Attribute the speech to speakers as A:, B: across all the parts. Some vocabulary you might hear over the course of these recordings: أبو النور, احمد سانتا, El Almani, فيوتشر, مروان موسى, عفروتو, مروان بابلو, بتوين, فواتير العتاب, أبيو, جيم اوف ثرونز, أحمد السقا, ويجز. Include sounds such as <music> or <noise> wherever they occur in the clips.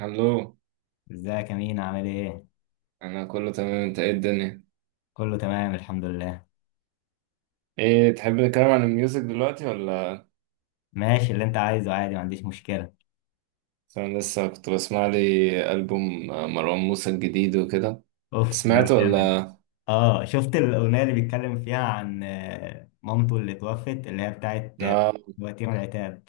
A: الو.
B: ازيك يا مين، عامل ايه؟
A: انا كله تمام، انت ايه الدنيا؟
B: كله تمام، الحمد لله.
A: ايه تحب نتكلم عن الميوزك دلوقتي ولا؟
B: ماشي، اللي انت عايزه عادي، ما عنديش مشكلة.
A: عشان انا لسه كنت بسمع لي البوم مروان موسى الجديد وكده.
B: اوف، ده
A: سمعته
B: جامد.
A: ولا؟
B: اه، شفت الأغنية اللي بيتكلم فيها عن مامته اللي توفت، اللي هي بتاعت
A: اه،
B: وتيرة العتاب.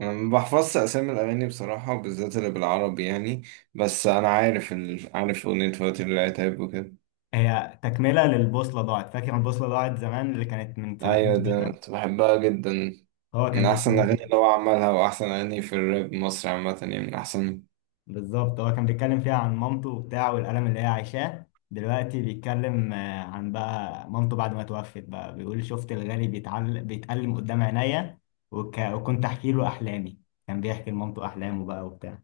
A: انا ما بحفظش اسامي الاغاني بصراحه، بالذات اللي بالعربي يعني. بس انا عارف عارف اغنيه فواتير العتاب وكده.
B: هي تكملة للبوصلة ضاعت، فاكر البوصلة ضاعت زمان اللي كانت من
A: ايوه
B: سنتين
A: ده
B: ثلاثة.
A: كنت بحبها جدا،
B: هو
A: من
B: كان
A: احسن
B: بيتكلم.
A: الاغاني اللي هو عملها، واحسن اغاني في الراب مصر عامه يعني، من احسن.
B: بالظبط، هو كان بيتكلم فيها عن مامته وبتاع والألم اللي هي عايشاه دلوقتي. بيتكلم عن بقى مامته بعد ما توفت بقى، بيقول شفت الغالي بيتألم قدام عينيا. وكنت أحكي له أحلامي. كان بيحكي لمامته أحلامه بقى وبتاع.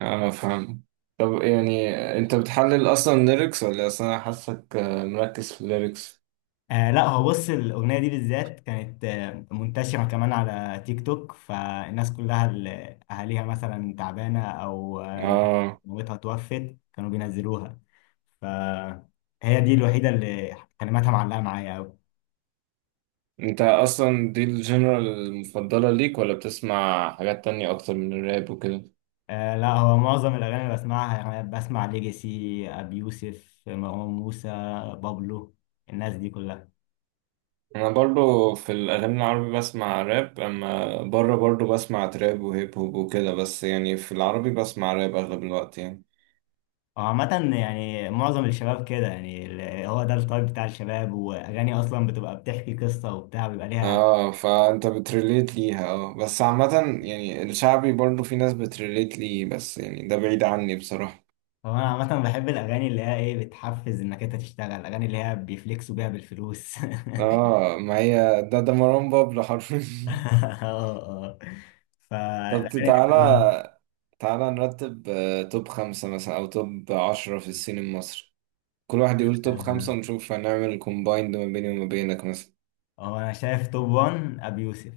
A: اه فاهم. طب يعني انت بتحلل اصلا ليركس، ولا اصلا انا حاسك مركز في الليركس؟
B: آه لا، هو بص، الأغنية دي بالذات كانت منتشرة كمان على تيك توك، فالناس كلها اللي أهاليها مثلا تعبانة أو
A: اه،
B: مامتها توفت كانوا بينزلوها. فهي دي الوحيدة اللي كلماتها معلقة معايا أوي.
A: انت اصلا دي الجنرال المفضلة ليك ولا بتسمع حاجات تانية اكتر من الراب وكده؟
B: آه لا، هو معظم الأغاني اللي بسمعها يعني بسمع ليجاسي، أبي يوسف، مروان موسى، بابلو، الناس دي كلها.
A: انا برضو في الاغاني العربي بسمع راب، اما بره برضو بسمع تراب وهيب هوب وكده، بس يعني في العربي بسمع راب اغلب الوقت يعني.
B: هو عامة يعني معظم الشباب كده، يعني هو ده التايب بتاع الشباب، وأغاني أصلا بتبقى بتحكي قصة وبتاع بيبقى ليها.
A: اه فانت بتريليت ليها، اه بس عامة يعني الشعبي برضو في ناس بتريليت ليه، بس يعني ده بعيد عني بصراحة.
B: هو أنا عامة بحب الأغاني اللي هي إيه، بتحفز إنك أنت تشتغل، الأغاني اللي هي بيفلكسوا بيها بالفلوس. <laughs>
A: اه ما هي ده مروان بابلو حرفيا.
B: اه. اه.
A: <laughs> طب
B: فالأغاني دي كلها.
A: تعالى، تعالى نرتب توب خمسة مثلا أو توب عشرة في السين المصري. كل واحد يقول توب
B: آه،
A: خمسة ونشوف هنعمل كومبايند ما بيني وما بينك مثلا.
B: هو أنا شايف توب 1 أبي يوسف.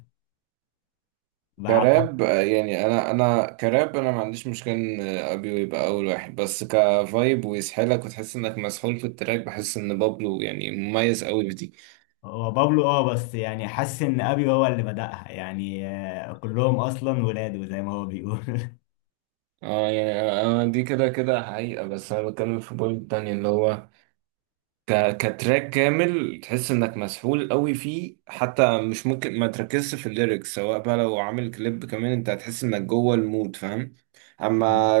A: كراب، يعني أنا كراب، أنا ما عنديش مشكلة إن أبيو يبقى أول واحد، بس كفايب ويسحلك وتحس إنك مسحول في التراك. بحس إن بابلو يعني مميز أوي بدي.
B: هو بابلو، اه، بس يعني حاسس ان ابي هو اللي بدأها، يعني كلهم اصلا ولاده زي ما هو بيقول. <laughs>
A: اه يعني، أنا دي كده كده حقيقة، بس أنا بتكلم في بوينت تانية اللي هو كتراك كامل تحس انك مسحول قوي فيه، حتى مش ممكن ما تركزش في الليركس، سواء بقى لو عامل كليب كمان انت هتحس انك جوه المود فاهم. اما
B: نعم.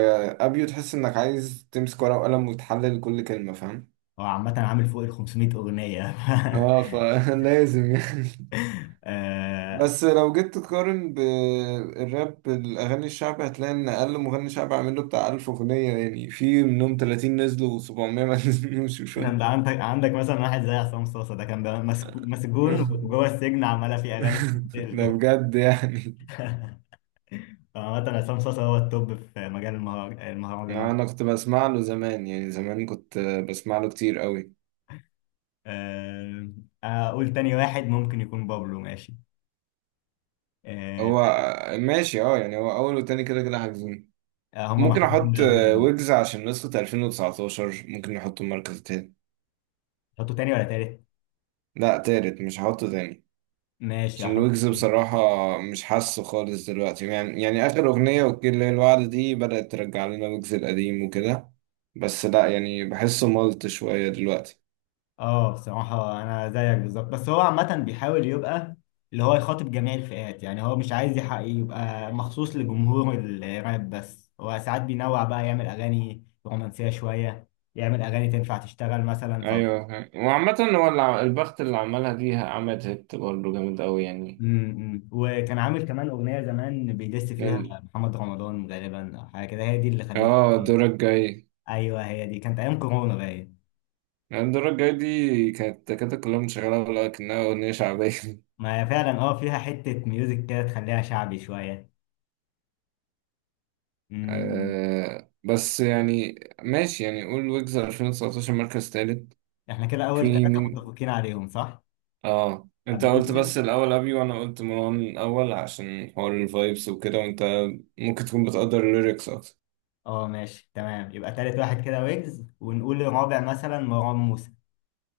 A: ابيو تحس انك عايز تمسك ورقة وقلم وتحلل كل كلمة فاهم.
B: هو عامة عامل فوق ال 500 اغنية. <laughs>
A: اه فلازم <laughs> يعني.
B: آه،
A: بس لو جيت تقارن بالراب، الأغاني الشعبي هتلاقي إن أقل مغني شعبي عامل له بتاع ألف أغنية يعني، في منهم تلاتين نزلوا وسبعمية <laughs> ما نزلوش وشوية
B: انا
A: <laughs>
B: عندك مثلا واحد زي عصام صاصا، ده كان بقى مسجون وجوه السجن عمالة فيه اغاني
A: ده
B: بتتقال.
A: بجد يعني.
B: <laughs> فعامة عصام صاصا هو التوب في مجال المهرجانات.
A: انا كنت بسمع له زمان، يعني زمان كنت بسمع له كتير قوي.
B: آه، اقول تاني واحد ممكن يكون بابلو، ماشي. آه،
A: هو ماشي، اه يعني هو اول وتاني كده كده حاجزين.
B: هما
A: ممكن
B: محبوبين
A: احط
B: بابلو.
A: ويجز عشان نسخة 2019، ممكن نحطه المركز التاني.
B: حطوا تاني ولا تالت؟
A: لا تالت، مش هحطه تاني
B: ماشي،
A: عشان
B: هحط.
A: ويجز بصراحة مش حاسه خالص دلوقتي يعني. يعني آخر أغنية وكيل الليل الوعد دي بدأت ترجع لنا ويجز القديم وكده، بس لا يعني بحسه ملط شوية دلوقتي.
B: اه بصراحة أنا زيك بالظبط، بس هو عامة بيحاول يبقى اللي هو يخاطب جميع الفئات، يعني هو مش عايز يحقق يبقى مخصوص لجمهور الراب بس، هو ساعات بينوع بقى، يعمل أغاني رومانسية شوية، يعمل أغاني تنفع تشتغل مثلا ف...
A: ايوه، وعامة هو البخت اللي عملها دي عملت هيت برضه جامد قوي يعني.
B: وكان عامل كمان أغنية زمان بيدس فيها
A: ال-
B: محمد رمضان غالبا أو حاجة كده، هي دي اللي خلته
A: اه
B: كتير.
A: الدورة الجاية،
B: أيوه، هي دي كانت أيام كورونا باين.
A: يعني الدورة الجاية دي كانت كلها مشغلة ولا كأنها أغنية شعبية؟
B: ما هي فعلا، اه، فيها حتة ميوزك كده تخليها شعبي شوية.
A: <laughs> آه بس يعني ماشي، يعني قول ويجز 2019 مركز تالت.
B: احنا كده اول
A: في
B: ثلاثة
A: مين؟
B: متفقين عليهم، صح؟
A: اه انت
B: ابو
A: قلت
B: يوسف.
A: بس الأول أبي، وأنا قلت مروان الأول عشان حوار الفايبس وكده، وانت ممكن تكون بتقدر الليركس أكتر.
B: اه ماشي تمام، يبقى تالت واحد كده ويجز، ونقول الرابع مثلا مروان موسى.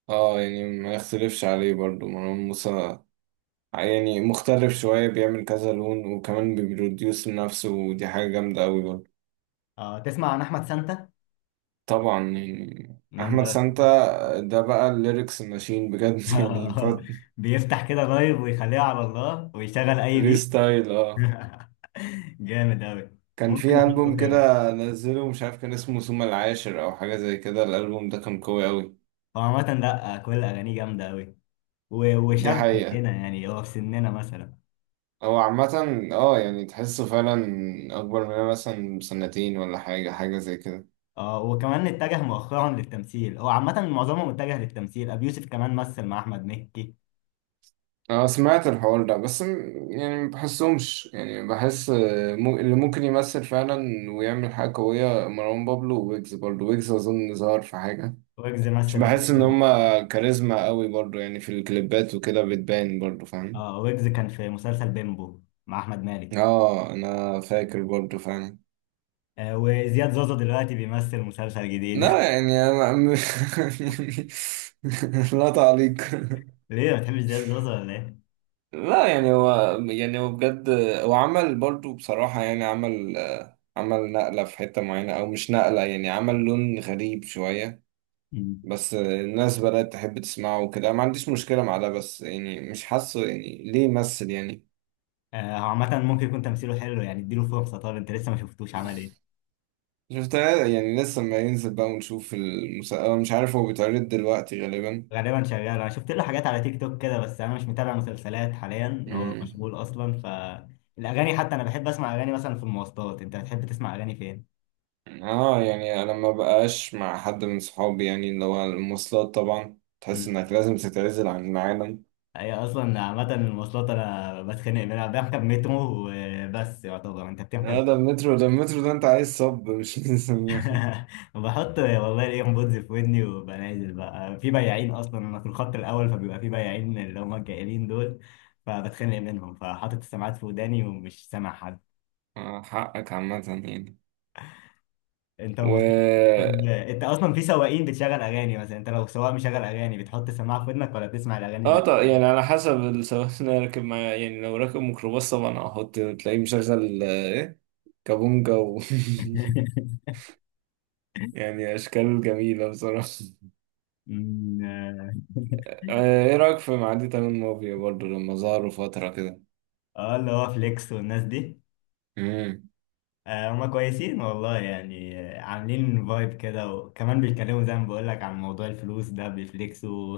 A: اه يعني ما يختلفش عليه برضو مروان موسى، يعني مختلف شوية، بيعمل كذا لون وكمان بيبروديوس نفسه، ودي حاجة جامدة أوي برضو.
B: اه، تسمع عن احمد سانتا؟
A: طبعا يعني
B: من
A: احمد
B: ده.
A: سانتا ده بقى الليركس ماشين بجد <laughs> يعني
B: <laughs>
A: تقعد
B: بيفتح كده لايف ويخليها على الله ويشغل اي بيت.
A: ريستايل اه.
B: <laughs> جامد اوي.
A: كان
B: ممكن
A: في
B: احطه
A: البوم
B: خامس.
A: كده نزله، مش عارف كان اسمه ثم العاشر او حاجه زي كده، الالبوم ده كان قوي قوي.
B: هو عامة لا، كل اغانيه جامدة اوي.
A: دي
B: وشاب
A: حقيقه.
B: هنا، يعني هو في سننا مثلا.
A: هو عامه، اه يعني تحسه فعلا اكبر مننا مثلا بسنتين ولا حاجه، حاجه زي كده.
B: اه، وكمان اتجه مؤخرا للتمثيل. هو عامة معظمهم اتجه للتمثيل، ابو يوسف كمان مثل مع احمد مكي.
A: اه سمعت الحوار ده، بس يعني ما بحسهمش، يعني بحس اللي ممكن يمثل فعلا ويعمل حاجه قويه مروان بابلو وويجز برضه. ويجز اظن ظهر في حاجه.
B: ويجز
A: مش
B: مثل
A: بحس
B: مسلسل.
A: ان هما كاريزما قوي برضو يعني، في الكليبات وكده بتبان برضو فاهم.
B: اه، ويجز كان في مسلسل بيمبو مع احمد مالك.
A: اه انا فاكر برضو فعلا.
B: آه، وزياد زوزو دلوقتي بيمثل مسلسل جديد.
A: لا يعني انا <laughs> لا تعليق.
B: <laughs> ليه ما بتحبش زياد زوزو، ولا ايه؟
A: لا يعني هو، يعني هو بجد هو عمل برضو بصراحة، يعني عمل عمل نقلة في حتة معينة، او مش نقلة يعني عمل لون غريب شوية.
B: مم.
A: بس الناس بدأت تحب تسمعه وكده، ما عنديش مشكلة مع ده، بس يعني مش حاسه يعني ليه يمثل يعني.
B: آه، هو عامة ممكن يكون تمثيله حلو، يعني اديله فرصة. طب انت لسه ما شفتوش عمل ايه؟
A: شفتها يعني، لسه ما ينزل بقى ونشوف المسلسل، مش عارف هو بيتعرض دلوقتي غالبا.
B: غالبا شغال، انا شفت له حاجات على تيك توك كده، بس انا مش متابع مسلسلات حاليا. هو
A: امم.
B: مشغول اصلا ف الاغاني. حتى انا بحب اسمع اغاني مثلا في المواصلات. انت بتحب تسمع اغاني فين؟
A: اه يعني انا ما بقاش مع حد من صحابي، يعني اللي هو المواصلات طبعا تحس
B: مم.
A: انك لازم تتعزل عن العالم.
B: هي اصلا عامة المواصلات انا بتخانق منها. <laughs> بركب مترو وبس، يعتبر انت بتركب.
A: اه ده المترو، ده المترو ده انت عايز صب مش <laughs> لازم.
B: <laughs> بحط والله الايربودز في ودني، وببقى نازل بقى في بياعين، اصلا انا في الخط الاول فبيبقى في بياعين اللي هم الجائلين دول. فبتخانق منهم، فحاطط السماعات في وداني ومش سامع حد.
A: حقك عامة يعني.
B: انت ومواصلاتك.
A: و
B: بتجيب- <laughs> انت اصلا في سواقين بتشغل اغاني مثلا؟ انت لو سواق مشغل اغاني، بتحط السماعه في ودنك ولا بتسمع الاغاني
A: اه،
B: اللي...
A: طب يعني على حسب السواق اللي أنا راكب معاه يعني، لو راكب ميكروباص طبعا هحط تلاقيه مشغل ايه، كابونجا و
B: <laughs>
A: <laughs> يعني اشكال جميلة بصراحة.
B: اه.
A: ايه رأيك في معدي تمام موفي برضه لما ظهروا فترة كده؟
B: اللي هو فليكس والناس دي.
A: امم.
B: هما كويسين والله، يعني عاملين فايب كده، وكمان بيتكلموا زي ما بقول لك عن موضوع الفلوس ده بيفليكسوا.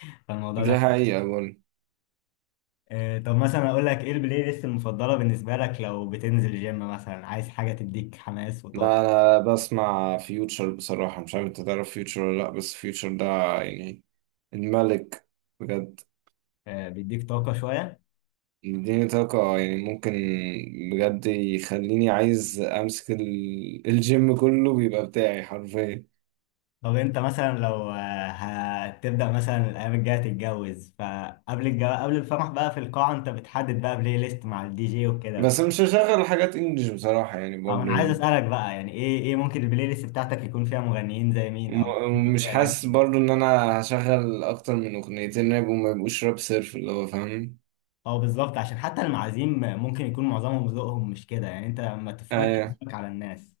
B: <laughs> فالموضوع ده.
A: دي حقيقة برضه.
B: طب مثلا اقول لك ايه البلاي ليست المفضله بالنسبه لك لو بتنزل جيم مثلا، عايز حاجه تديك حماس وطاقه؟
A: لا انا بسمع فيوتشر بصراحة، مش عارف انت تعرف فيوتشر ولا لا، بس فيوتشر ده يعني الملك بجد.
B: بيديك طاقه شويه.
A: مديني طاقة يعني، ممكن بجد يخليني عايز امسك الجيم كله بيبقى بتاعي حرفيا.
B: طب انت مثلا لو هتبدا مثلا الايام الجايه تتجوز، قبل الفرح بقى في القاعه، انت بتحدد بقى بلاي ليست مع الدي جي وكده ف...
A: بس مش هشغل حاجات انجلش بصراحة يعني برضه
B: انا عايز
A: يعني.
B: اسالك بقى، يعني ايه ممكن البلاي ليست بتاعتك يكون فيها مغنيين زي مين، او ممكن يبقى
A: ومش
B: فيها اغاني
A: حاسس
B: مين؟
A: برضه ان انا هشغل اكتر من اغنيتين راب، وما يبقوش راب صرف اللي هو فاهم.
B: اه بالظبط، عشان حتى المعازيم ممكن يكون معظمهم ذوقهم مش كده، يعني انت ما تفرضش
A: ايوه
B: ذوقك على الناس.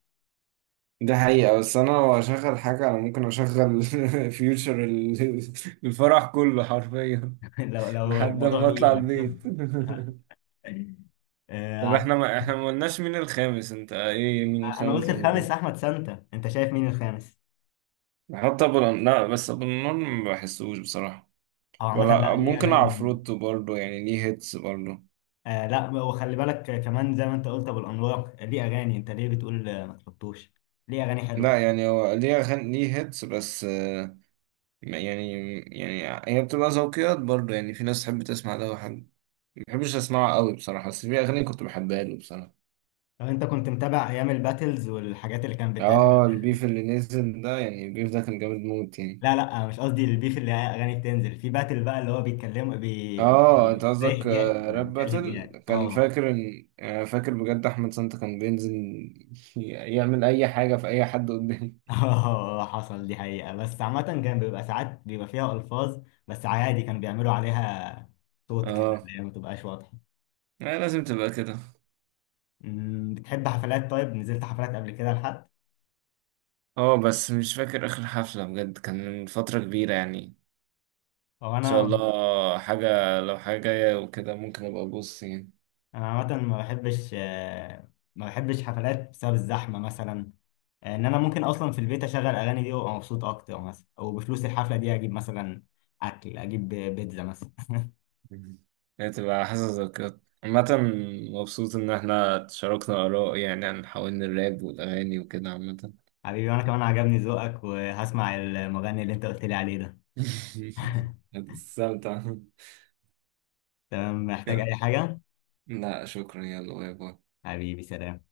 A: ده حقيقة، بس انا لو اشغل حاجة انا ممكن اشغل <laughs> فيوتشر الفرح كله حرفيا
B: <laughs> لو
A: <laughs>
B: لو
A: لحد
B: الموضوع
A: ما اطلع
B: بإيدك.
A: البيت.
B: آه،
A: <laughs> طب
B: آه،
A: احنا ما قلناش مين الخامس؟ انت ايه مين
B: انا قلت
A: الخامس الموضوع؟
B: الخامس احمد سانتا، انت شايف مين الخامس؟
A: نحط لا بس ابو النور ما بحسوش بصراحة،
B: او عامه لا،
A: ولا
B: ليه
A: ممكن
B: اغاني جامده.
A: عفروتو برضه يعني ليه هيتس برضه.
B: آه لا، وخلي بالك كمان زي ما انت قلت ابو الانوار ليه اغاني. انت ليه بتقول ما تحطوش؟ ليه اغاني حلوه.
A: لا يعني هو ليه أغاني ليه هيتس بس يعني، يعني هي بتبقى ذوقيات برضه، يعني في ناس تحب تسمع ده، وحد ما بحبش اسمعه قوي بصراحة، بس في اغاني كنت بحبها له بصراحة.
B: لو انت كنت متابع ايام الباتلز والحاجات اللي كانت بتعمل.
A: اه البيف اللي نزل ده، يعني البيف ده كان جامد موت يعني.
B: لا لا، مش قصدي البيف اللي هي اغاني بتنزل في باتل بقى اللي هو بيتكلموا
A: اه انت
B: زي
A: قصدك
B: هجاء كده،
A: راب
B: زي
A: باتل،
B: الهجاء.
A: كان
B: اه،
A: فاكر ان فاكر بجد احمد سانتا كان بينزل <laughs> يعمل اي حاجة في اي حد قدامي.
B: اه حصل، دي حقيقة، بس عامة كان بيبقى ساعات بيبقى فيها ألفاظ، بس عادي كان بيعملوا عليها صوت كده
A: اه.
B: اللي هي ما تبقاش واضحة.
A: لازم تبقى كده.
B: بتحب حفلات؟ طيب، نزلت حفلات قبل كده لحد...
A: اه بس مش فاكر اخر حفلة بجد، كان من فترة كبيرة يعني.
B: هو
A: ان شاء
B: أنا،
A: الله حاجة، لو حاجة جاية وكده ممكن ابقى ابص يعني.
B: أنا عامة ما بحبش ما بحبش حفلات بسبب الزحمة مثلا. إن أنا ممكن أصلا في البيت أشغل أغاني دي وأبقى مبسوط أكتر مثلا، أو بفلوس الحفلة دي أجيب مثلا أكل، أجيب بيتزا مثلا.
A: مم. هي تبقى حاسة ذكريات عامة. مبسوط ان احنا تشاركنا اراء يعني، عن حوالين الراب والاغاني وكده عامة.
B: حبيبي، وأنا كمان عجبني ذوقك وهسمع المغني اللي أنت قلت لي عليه ده.
A: <laughs>
B: <laughs>
A: استمتع.
B: تمام، محتاج أي حاجة؟
A: لا شكرا، يلا باي باي.
B: حبيبي، سلام.